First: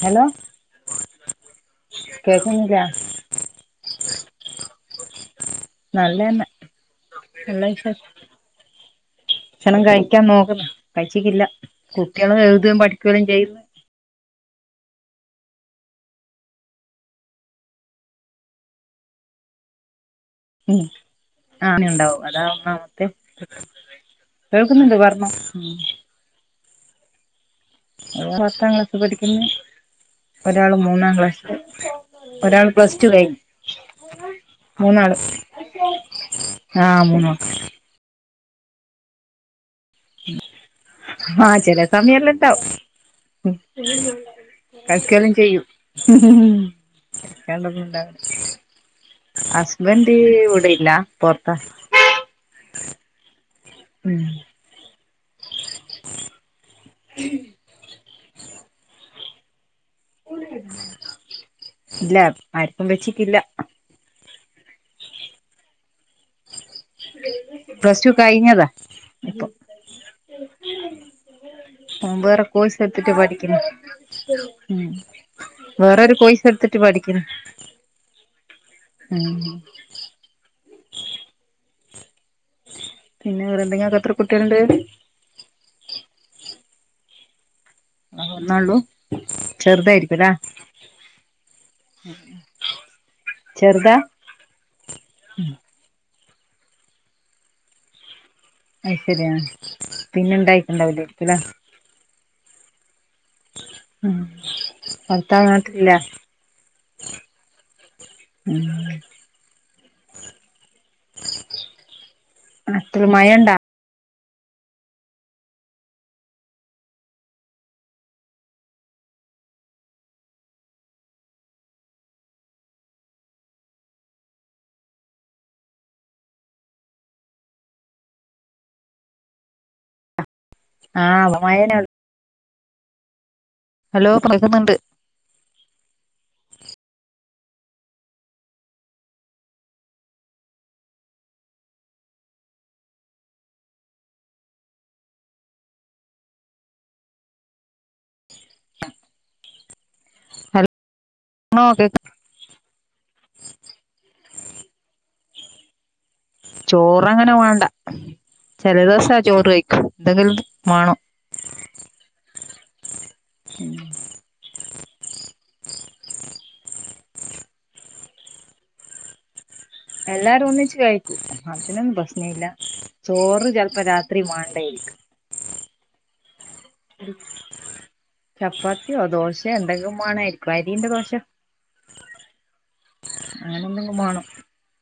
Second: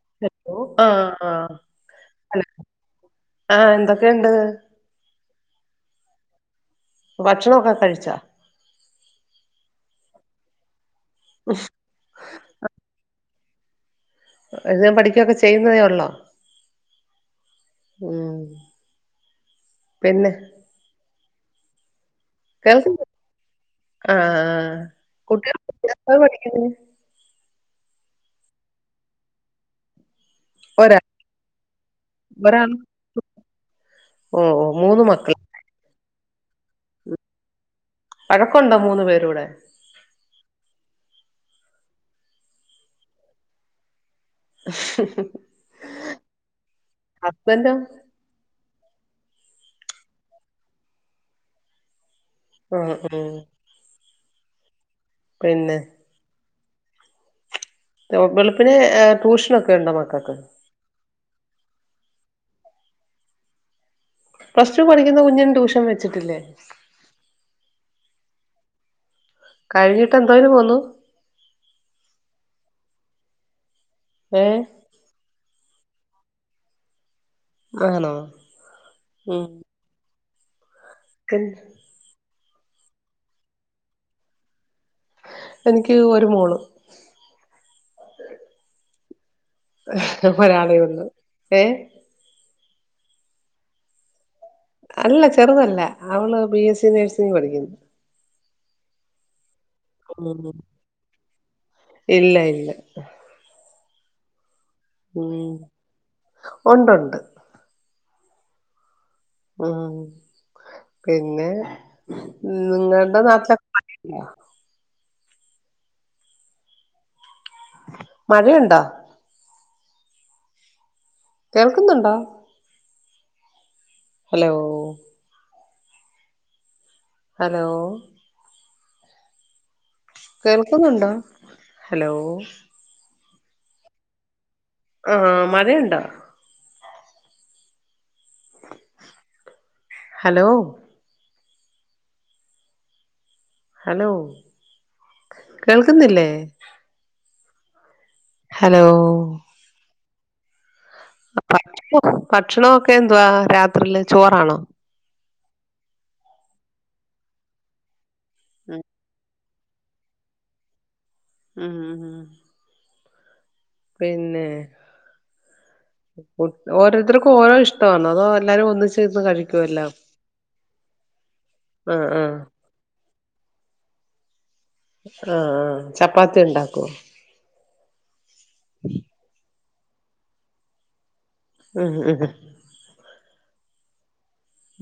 Hello ആഹ് ആഹ് കേക്കുന്നില്ല ആഹ് എന്തൊക്കെണ്ട്? നല്ലന്നെ നല്ല ഭക്ഷണൊക്കെ വിശേഷ- കഴിച്ചാ ക്ഷണം കഴിക്ക്യാൻ നോക്ക്ന്ന് കഴ്ച്ചിക്കില്ല. കുട്ടികൾ എഴുതുകയും പഠിക്കുകയും ചെയ്യും ഇത് ഞ പഠിക്ക്യൊക്കെ ചെയ്യുന്നതേ ഒള്ളോ? ഉം പിന്നെ ഉം ആന്യുണ്ടാവു. കേൾക്കുന്നു കേൾക്കുന്നുണ്ട് പറഞ്ഞോ എന്ത പഠിക്കുന്നെ [unintelligible] ത്താം ക്ലാസ് പഠിക്കുന്നെ. ഒരാള് ഒരാ മൂന്നാം ക്ലാസ്സ്ല് ഒരാൾ ഒരാള് പ്ലസ് ടു കഴി ഓഹ് ഓഹ് മൂന്ന് മൂന്നാള് മക്കള് ആ മൂന്നാള് വഴക്കുണ്ടോ മൂന്ന്പേരൂടെ. ആഹ് ചെല സമയല്ലുണ്ടാവും. കഴക്കലും ചെയ്യും ഹസ്ബൻഡോ കിക്കണ്ടന്നും ഇണ്ടാവില്ല ഹസ്ബൻഡ് ഇവിടില്ല പൊറത്താ ആഹ് ഉം ഉം പിന്നെ. ഉം. വെളുപ്പിന് ട്യൂഷനൊക്കെ ഉണ്ടോ മക്കൾക്ക് ഇല്ല ആർക്കും വച്ചിക്കില്ല പ്ലസ് ടു പഠിക്കുന്ന കുഞ്ഞിന് ട്യൂഷൻ വെച്ചിട്ടില്ലേ പ്ലസ്ടു കഴിഞ്ഞതാ ഇപ്പൊ കഴിഞ്ഞിട്ട് എന്തോന് പോന്നു വേറെ കോഴ്സ് എത്തിട്ട് പഠിക്കണ ഏഹ് വേറൊരു കോയ്സെടുത്തിട്ട് പഠിക്കിൻ. ആണോ? ഉം [unintelligible] പിന്നെ വേറെന്തെങ്കിലക്കെ എത്ര കുട്ടികളുണ്ട് എനിക്ക് ഒരു മോള് അഹ് ഒന്നേള്ളൂ ചെർതായിരിക്കുല്ലേ? ഒരാളേ ഉള്ളൂ ഏ ചെർതാ അല്ല ചെറുതല്ല അവള് ബി എസ് സി നേഴ്സിങ്ങിന് പഠിക്കുന്നു. അയ് ശര്യാ പിന്നെ ഉം ഇണ്ടായിട്ട്ണ്ടാവുല്ലേക്കുല്ലേ ഇല്ല ഇല്ല. ഉം പർത്താവ് ഉം നാട്ട്ലില്ലേ? ഉണ്ടുണ്ട് ഉഹ് ഉം പിന്നെ നാട്ടില് നിങ്ങളുടെ മഴണ്ടാ നാട്ടിലൊക്കെ മഴയുണ്ടോ? കേൾക്കുന്നുണ്ടോ? Hello hello. കേൾക്കുന്നുണ്ടോ ആഹ് മഴന്നെ ഹലോ ഹലോ കേക്കുന്നുണ്ട്. ആഹ് മഴയുണ്ടോ? ഹലോ ഹലോ കേൾക്കുന്നില്ലേ? ഹലോ ഹലോ കേക്ക് [unintelligible] ഭക്ഷണൊക്കെ എന്തുവാ രാത്രിയില് ചോറാണോ? ചോറ്ങ്ങനെ വേണ്ട ചില ദിവസാ ചോറ് കഴിക്കും എന്തെങ്കിലും വേണൊ ഉം ഉം ഉം പിന്നെ ഓരോരുത്തർക്കും ഓരോ ഇഷ്ടവാന്നോ അതോ എല്ലാരും ഒന്നിച്ചിരുന്ന് കഴിക്കോ എല്ലാം എല്ലാരും ഒന്നിച്ച് കഴിക്കു അതിനനൊന്നും ആഹ് പ്രശ്ന ആഹ് ഇല്ല ചോറ് ചിലപ്പോ രാത്രി മാണ്ടായിരിക്കും ആഹ് ഹ് ചപ്പാത്തി ഉണ്ടാക്കോ? ചപ്പാത്തിയോ ദോശയോ എന്തെങ്കിലും മാണായിരിക്കും അരീൻ്റെ ദോശ ഉം ഉം ഉം അങ്ങനെന്തെങ്കും മാണോ.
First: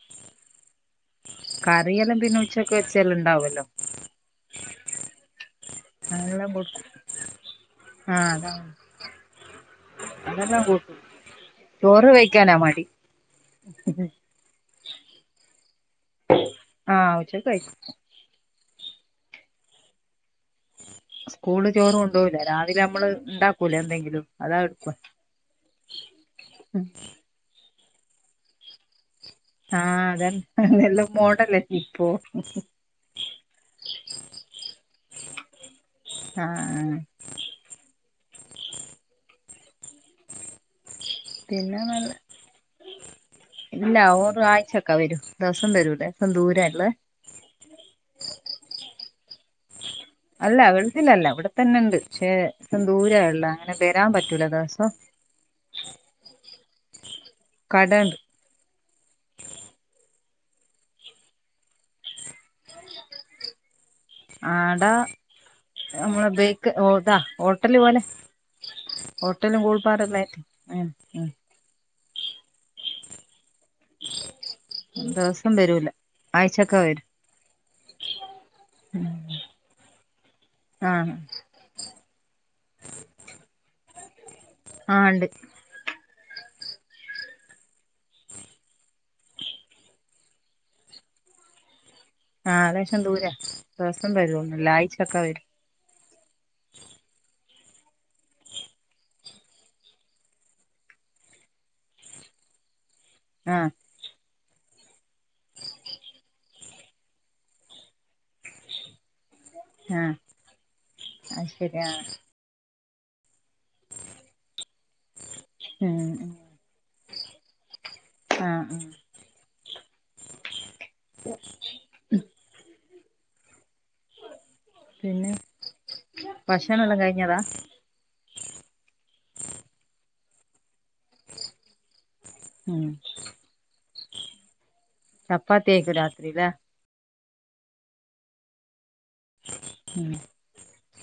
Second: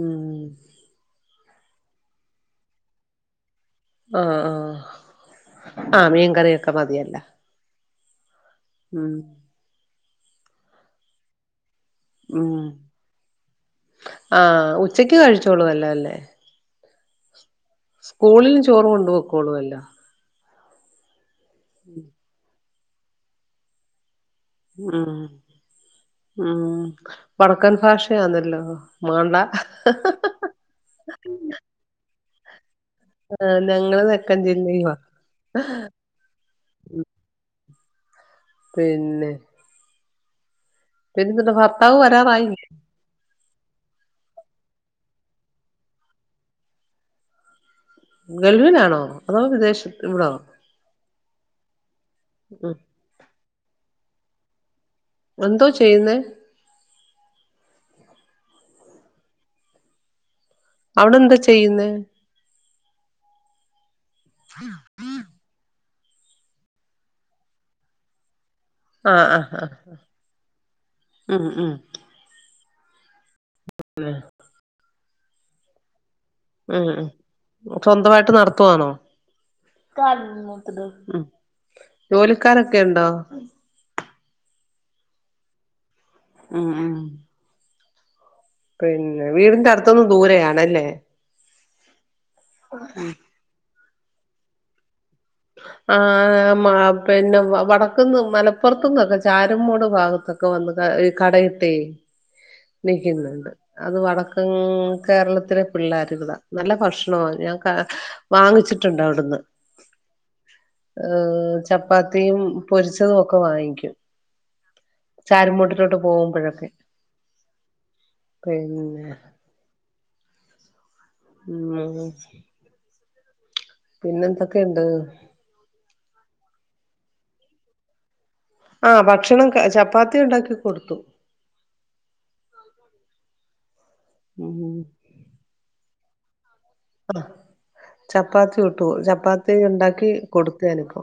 ഉം കറിയെല്ലാം പിന്നെ ഉച്ചക്ക് വെച്ചേല് ഉണ്ടാവല്ലോ ഹോ ഹോ ആഹ് അതെല്ലാം മീൻകറിയൊക്കെ കൊടുക്കും മതിയല്ല. ആഹ് അത ഉം അതെല്ലാ കൂട്ടും ചോറ് വെഴിക്കാനാ ഉം മടി. ആഹ് ഉച്ചയ്ക്ക് കഴിച്ചോളൂ അല്ലേ ല്ലേ. ആഹ് ഉച്ചയ്ക്ക് കൈ സ്കൂളിൽ ചോറ് കൊണ്ട്പോക്കോളൊല്ലോ. സ്കൂള് ചോറ് കൊണ്ടോകുലേ രാവിലെ നമ്മള് ഇണ്ടാക്കൂലെ എന്തെങ്കിലും. അതാ എടുക്കുവ ഉം ഉം വടക്കൻ ഭാഷയാന്നല്ലോ മാണ്ട ആഹ് അത അതെല്ലാം മോഡല ഇപ്പോ. ആഹ് ഞങ്ങള് തെക്കൻ ജില്ലയുവാ ആഹ് പിന്നെ പിന്നെന്തോണ്ട് പിന്നെ ഭർത്താവ് നല്ല വരാറായി. ഇല്ല ഓറ് ആഴ്ചക്കെ വരൂ ദിവസം വരൂല്ലെ ലേശം ദൂര ഉള്ളത് ഗൾഫിലാണോ അതോ വിദേശത്ത് ഇവിടോ? ല്ല വെളുഫിലല്ല ഇവിടെത്തന്നെണ്ട് ക്ഷേ ഉം ദൂരെ ഉള്ളെ അങ്ങനെ വരാപറ്റൂല ദേവ്സോ. എന്തോ ചെയ്യുന്നെ? കടേണ്ട്. അവിടെ എന്താ ചെയ്യുന്ന ആടാ നമ്മള് ബേക്ക് ഓട ഹോട്ടല് പോലെ. ആഹ് ഹോട്ടലും ആഹ് കൂൾപ്പാടെല്ലായിട്ട് ഉം ഉം ഉം അ് നെ ദവസം വരൂല. ആഴ്ചൊക്കെ ഉം വരും ഉം സ്വന്തമായിട്ട് നടത്തുവാണോ? ആഹ് ജോലിക്കാരൊക്കെ ഉണ്ടോ ആഹ് ഇണ്ട്. ആഹ് ആഹ് പിന്നെ വീടിന്റെ അടുത്തൊന്നു ദൂരയാണല്ലേ? ആ ആകാശം ദൂര ദിവസം വരോന്നൂല്ല ആഴ്ച്ചൊക്കെ വരും ആഹ് മ പിന്നെ വടക്ക്ന്ന് മലപ്പുറത്തുന്നൊക്കെ ചാരുംമൂട് ഭാഗത്ത്. ക്ക വന്ന് കടയിട്ടേ നിക്കുന്നുണ്ട് ആഹ് അത് വട ഉം കേരളത്തിലെ പിള്ളേര്ള്ള നല്ല ഭക്ഷണമാ ഞാ ക വാങ്ങിച്ചിട്ടുണ്ട് അവടുന്ന്. ആഹ് ഹ് അത് ശരി ആഹ് ചപ്പാത്തിയും പൊരിച്ചതും ഒക്കെ വാങ്ങിക്കും. ഉം ചാരമൂട്ടിലോട്ട് ഉം പോകുമ്പോഴൊക്കെ ആഹ് ആഹ് പിന്നെ ഉം പിന്നെന്താ? പിന്നെ ഭക്ഷണം എല്ലാം കഴിഞ്ഞതാ? ആഹ് ഭക്ഷണം ചപ്പാത്തി ഉണ്ടാക്കി കൊടുത്തു ഉം ഉം ചപ്പാത്തിയേക്കു രാത്രിലെ ആ ചപ്പാത്തി ഉട്ടു ചപ്പാത്തി ഉണ്ടാക്കി ഉം കൊടുത്തുഞാനിപ്പോ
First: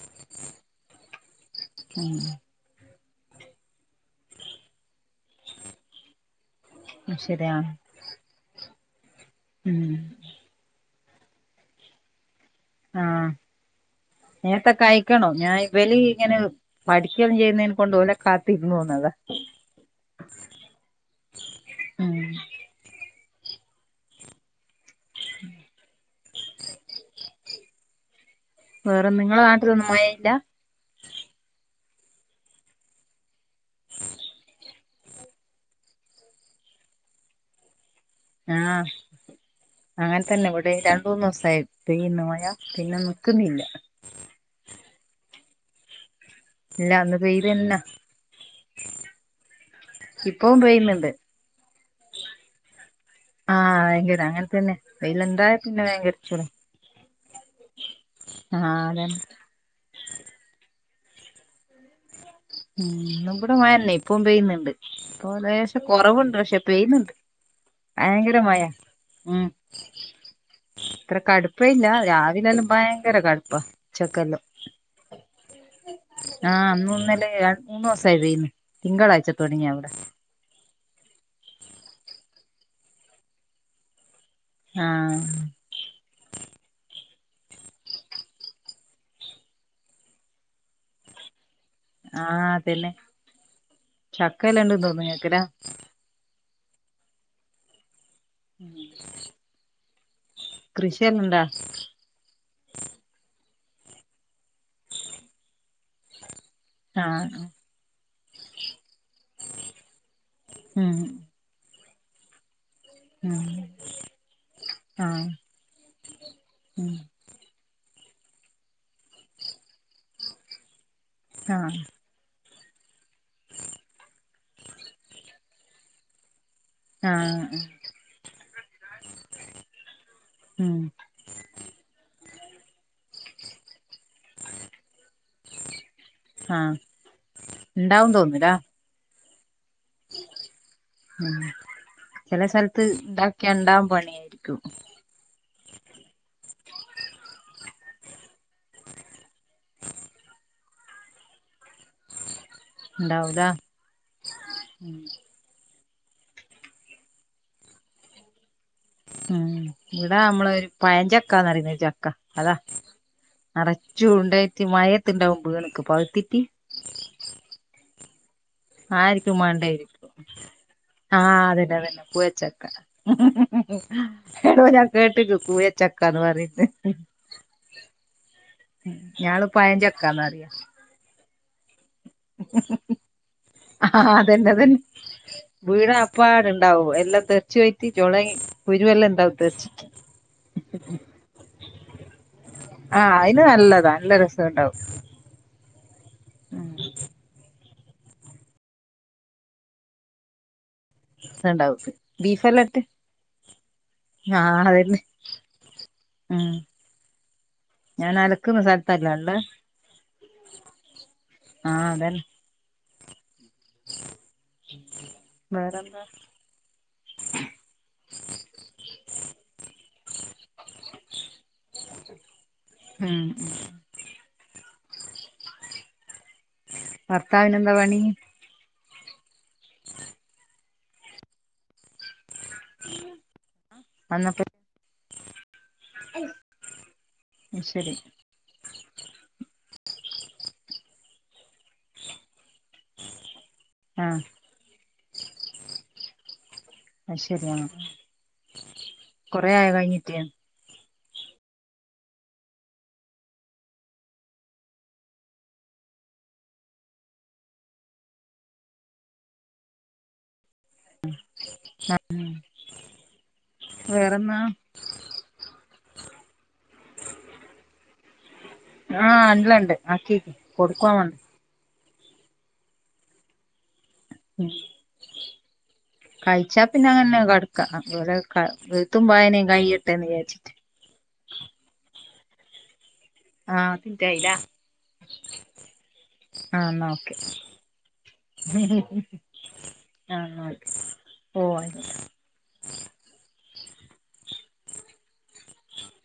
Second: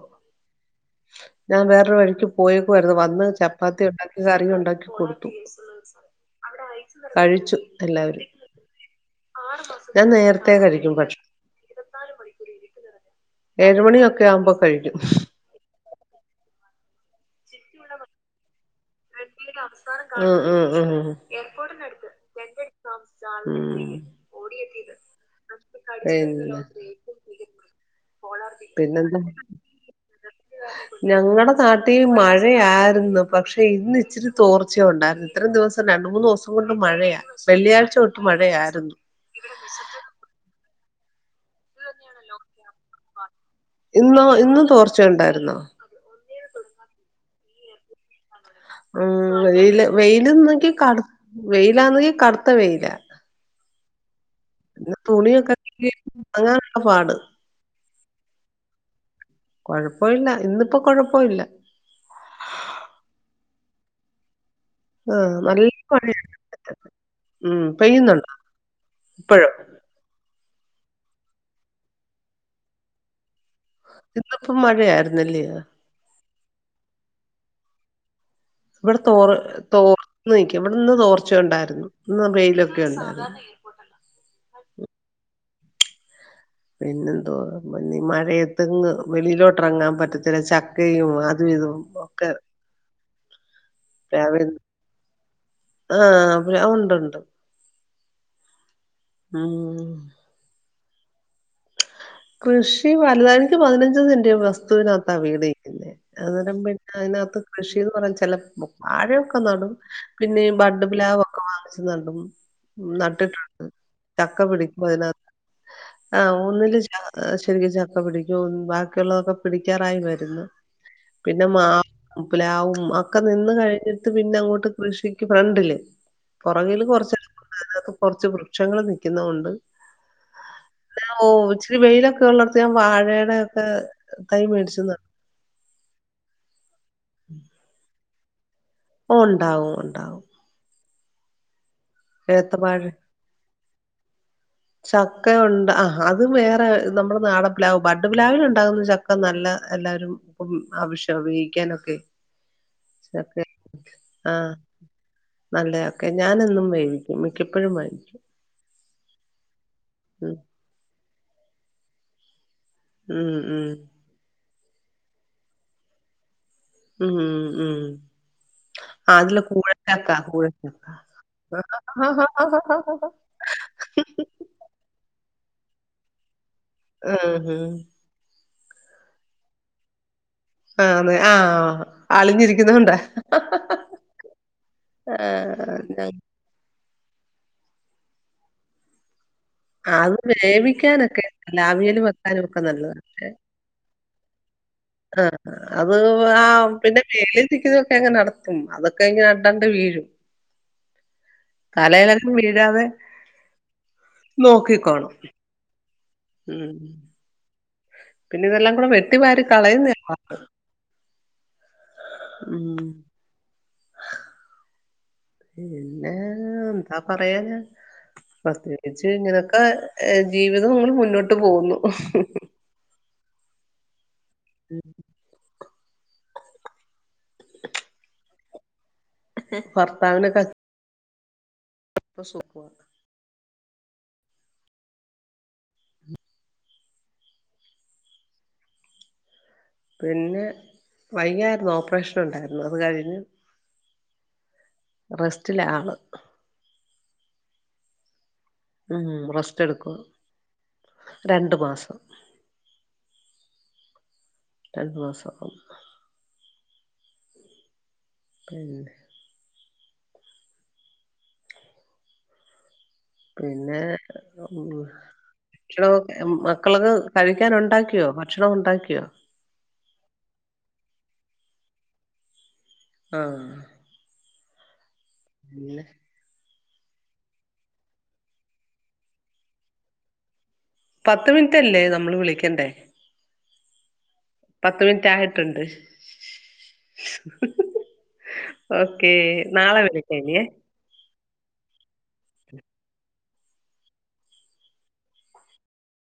ഞാ വേറൊരു ഉം വഴിക്ക് പോയ രുന്നു വന്ന് ചപ്പാത്തി ഉണ്ടാക്കി കറി ഉണ്ടാക്കി കൊടുത്തു. അത് ശരി കഴിച്ചു ആഹ് എല്ലാവരും ഉം ഞാൻ നേരത്തേ കഴിക്കും ഭക്ഷണം ആഹ് ഏഴുമണിയൊക്കെ ആവുമ്പോ നേത്തെ കഴിക്കും കഴിക്കണോ ഞാൻ ഇവല് ഇങ്ങനെ പഠിക്ക ചെയ്യുന്നേനെ കൊണ്ട് ഓല കാത്തിരുന്നുന്നതാ. ഉം ഉം ഉം ഉം ഏർപ്പോട്ട്ൻ്റെ അടുത്ത് ഉം [inaudible] [unintelligible] ഓടി എത്തിയത്. എൻ വേറെ പിന്നെന്താ? നിങ്ങളെ നാട്ടിലൊന്നും മഴയില്ല ഞങ്ങളടെ നാട്ടിൽ മഴയായിരുന്നു പക്ഷെ ഇന്ന് ഇച്ചിരി തോർച്ച ഉണ്ടായിരുന്നു ഇത്രം ദിവസം രണ്ട് മൂന്ന് ദിവസം കൊണ്ട് മഴയാ വെള്ളിയാഴ്ച തൊ ആഹ് അങ്ങനെ തന്നെ ഇവിടെ രണ്ട്, മൂന്ന് ദിവസായി. പെയ്യുന്ന് മഴ പിന്നെ നിക്കുന്നില്ല. ഇന്നോ ഇന്ന് തോർച്ചയുണ്ടായിരുന്നോ? ഇല്ലന്ന് വെയിലെന്ന ഉം വെയില് ഇപ്പവും വെയില്ന്നെങ്കി കടു പെയ്യുന്നുണ്ട് വെയിലാന്നെങ്കി കടുത്ത വെയിലാ ആഹ് വയങ്കര അങ്ങൻതന്നെ പിന്നെ വെയില്ണ്ടായ തുണിയൊക്കെ പിന്നെ വെയങ്കര ചുടാ. ഒണങ്ങാനുള്ള പാട് ആഹ് രൺ കുഴപ്പോല്ല ഇന്നിപ്പോ കൊഴപ്പമില്ല ഉം ഇന്നുമ്പടെ മഴല്ലെ ഇപ്പും പെയ്യുന്ന്ണ്ട് ആഹ് ഓഹ് നല്ല ലേശം മഴയാ കൊറവുണ്ട് പക്ഷെ പെയുന്നുണ്ട് ഉം പെയ്യുന്നുണ്ടോ ഭയങ്കര മയെ ഉം ഇപ്പഴും ഇത്ര കടുപ്പ ഇല്ല രാവിലെല്ലും ഭയങ്കര കട്പ്പ ഇന്നിപ്പൊ മഴയായിരുന്നല്ല്യെ ആഹ് അന്നുന്നലെ രണ്ട്മൂന്നൊസ തേനി ഇവടെ തോർ തോർന്നു നിക്ക ഇവടെന്ന് തോർച്ചയുണ്ടായിരുന്നു ഇന്ന് വെയിലൊക്കെയുണ്ട് ആഹ് പിന്നെന്തോ മണ്ണി മഴയത്ത്ന്ന് വെളയിലോട്ട് ഇറങ്ങാൻ പറ്റത്തില്ല ചക്കയും അതു ഇതും ഒക്കെ ആഹ് അതന്നെ ചക്കല്ലാണ്ട് തോന്നു കേക്കലാ ആഹാ പി ഉണ്ടുണ്ട് [inaudible] ആഹ് കൃഷിയല്ലണ്ടാ കൃഷി വലുതായിക്ക് പതിനഞ്ച് സെന്റ് വസ്തുവിനകത്താ വീടിവെക്കുന്നെ അത് അയിനകത്ത് ആഹ് കൃഷിന്ന് പറ ച്ചെല വാഴയൊക്കെനടും പിന്നെ ഉം ബഡ്ഡ്പ്ലാവ് ക്കെ വാങ്ങിച്ച് നടും ഉം നട്ടിട്ടുണ്ട് ചക്ക പിടിക്കും അതിനകത് ആഹ് ആഹ് ഒന്നില് ഉം ശരിക്കും ചക്ക പിടിക്കും ബാക്കിയുള്ളതൊക്കെ പിടിക്കാറായി വരുന്നു പിന്നെ മാ ആഹ് പ്പ്ലാവും ഒക്കെ നിന്ന്കഴിഞ്ഞിട്ട് പിന്നഅങ്ങോട്ട് കൃഷിക്ക് ഫ്രണ്ടില് പുറകില് ആഹ് കുറച്ചതിന കൊറച്ച് വൃക്ഷങ്ങള് നിക്കുന്നോണ്ട് ഉം ഓ ഇച്ചിരി വെയിലൊക്കെ ഒള്ളട്ത്ത് ഞാൻ വാഴയേടൊക്കെ തൈ മേടിച്ചുന്നു ആഹ് [inaudible] ഇണ്ടാവും തോന്നുലെ ഓ ണ്ടാവും ഉണ്ട ഉം ചെല ഏത്തവാഴ സെൽത്ത് താക്കിയണ്ടാവ പണിയായിരിക്കും ചക്ക ഉണ്ട അ അത് വേറെ നമ്മുടെ നാടപ്ലാവ് ബഡ്ഡ്പ്ലാവിലുണ്ടാകുന്ന ചക്ക നല്ല എല്ലാവരും ഇപ്പം ആവശ്യം ഉപയോഗിക്കാനൊക്കെ ഉണ്ടാവൂലാ [unintelligible] ആഹ് ഉം നല്ലചക്കെ ഞാനെന്നും വേവിക്കും മിക്കപ്പഴും വേവിക്കും അഹ് ഉം ഇവിടാമ്മള് പയഞ്ചക്കന്ന്റുന്ന ഒരു ചക്ക അതാ ഉം ഉം നറ ചൂണ്ടേയിറ്റ് മഴത്ത്ണ്ടാവും ബീണ്ക്ക് പയ്‌ത്തിറ്റി ഉം ഉം ആ ആരിക്കും തിലെ കൂയചക്ക വേണ്ടായിരിക്കും കൂയൻചക്ക ആഹ് അതന്നെ അതന്നെ കൂഴച്ചക്ക എടോ ഞാൻ കേട്ടിക്ക് പുയെചക്കാന്ന് പറയ്‌ന്ന ആഹ് ഹ് ഞാള് പയഞ്ചക്കന്നറിയ ആന്ന് ആഹ് അളിഞ്ഞിരിക്കുന്നോണ്ടാ ആ അതന്നെ അതന്നെ ആഹ് ഞ വീണാപ്പാടെ ഉണ്ടാവും എല്ലാം തെറിച്ച് പോയിട്ട് ചൊളി കുരുവല്ലാം ഉണ്ടാവോ തെർച്ച് അത് വേവിക്കാനൊക്കെ ലാവിയല് വെക്കാനൊക്കെ നല്ലതാണ് നല്ലത നല്ലരസ വേ ണ്ടാവും ആ അത് ആ പിന്നെ മേളിൽ ചിക്കിതൊക്കെ അങ്ങ നട ഉം അതൊക്കെ ഇങ്ങനെ അടർന്ന് വീഴും രസണ്ടാവും തലയിലൊന്നും ബീഫെല്ലാം വീഴാതെ ഇട്ട് ആഹ് അതന്നെ നോക്കിക്കോണം ഉം ഞാൻ പിന്നെ അലക്കുന്ന ഇതെല്ലാകൂടെ സ്ഥലത്തല്ല ഉള്ളെ വെട്ടിവാരി കളയുന്ന പാട് ആഹ് അതന്നെ ഉം [inaudible] പിന്നെ എന്താ പറയാ ഞാൻ പ്രത്യേകിച്ച് ഇങ്ങനൊക്കെ ജീവിതം മ്മള് മുന്നോട്ട് പോകുന്നു ആഹ് ഉം ഭർത്താവിനെന്ത പണി ഭർത്താവിനൊക്കെ [unintelligible] അന്നട്ട് ശരി പിന്നെ വയ്യായിരുന്നു ഓപ്പറേഷനുണ്ടായിരുന്നു അത് കഴിഞ്ഞ് ആഹ് റെസ്റ്റിലാള് ആഹ് ശരിയ ഉം കൊറേ റെസ്റ്റ് ആയോ എടുക്കുവ കഴിഞ്ഞിട്ട് രണ്ടു മാസം രണ്ടുന്നോസം അഹ് മ്മ പ്പ്ണ്ട് ആഹ് പിന്നെ ഉം ഉം അ ക്ഷണോ മക്കൾക്ക് കഴിക്കാൻ ഉണ്ടാക്കിയോ ഭക്ഷണം കൊണ്ടയി ആഹ് എല്ലണ്ട് ആക്കിക്ക് കൊടുക്കുവമണ്ട് ആഹ് ഉം പിന്നെ കഴിച്ചാ പിന്നെ അങ്ങനെ കടക്ക അതുപോലെ എഴുത്തും വായനേം കയിയട്ടെന്ന് വിചാര്ച്ചിട്ട് പത്ത് മിനിറ്റല്ലേ നമ്മള് വിളിക്കണ്ടേ ആഹ് തയ്ലേ പത്ത് മിനിറ്റ് ആയിട്ടുണ്ട് ആഹ് ന്നാ ഓക്കെ ഓക്കേ നാളെ വിളിക്കാം ഇനിയേ ആഹ് പോയതല്ല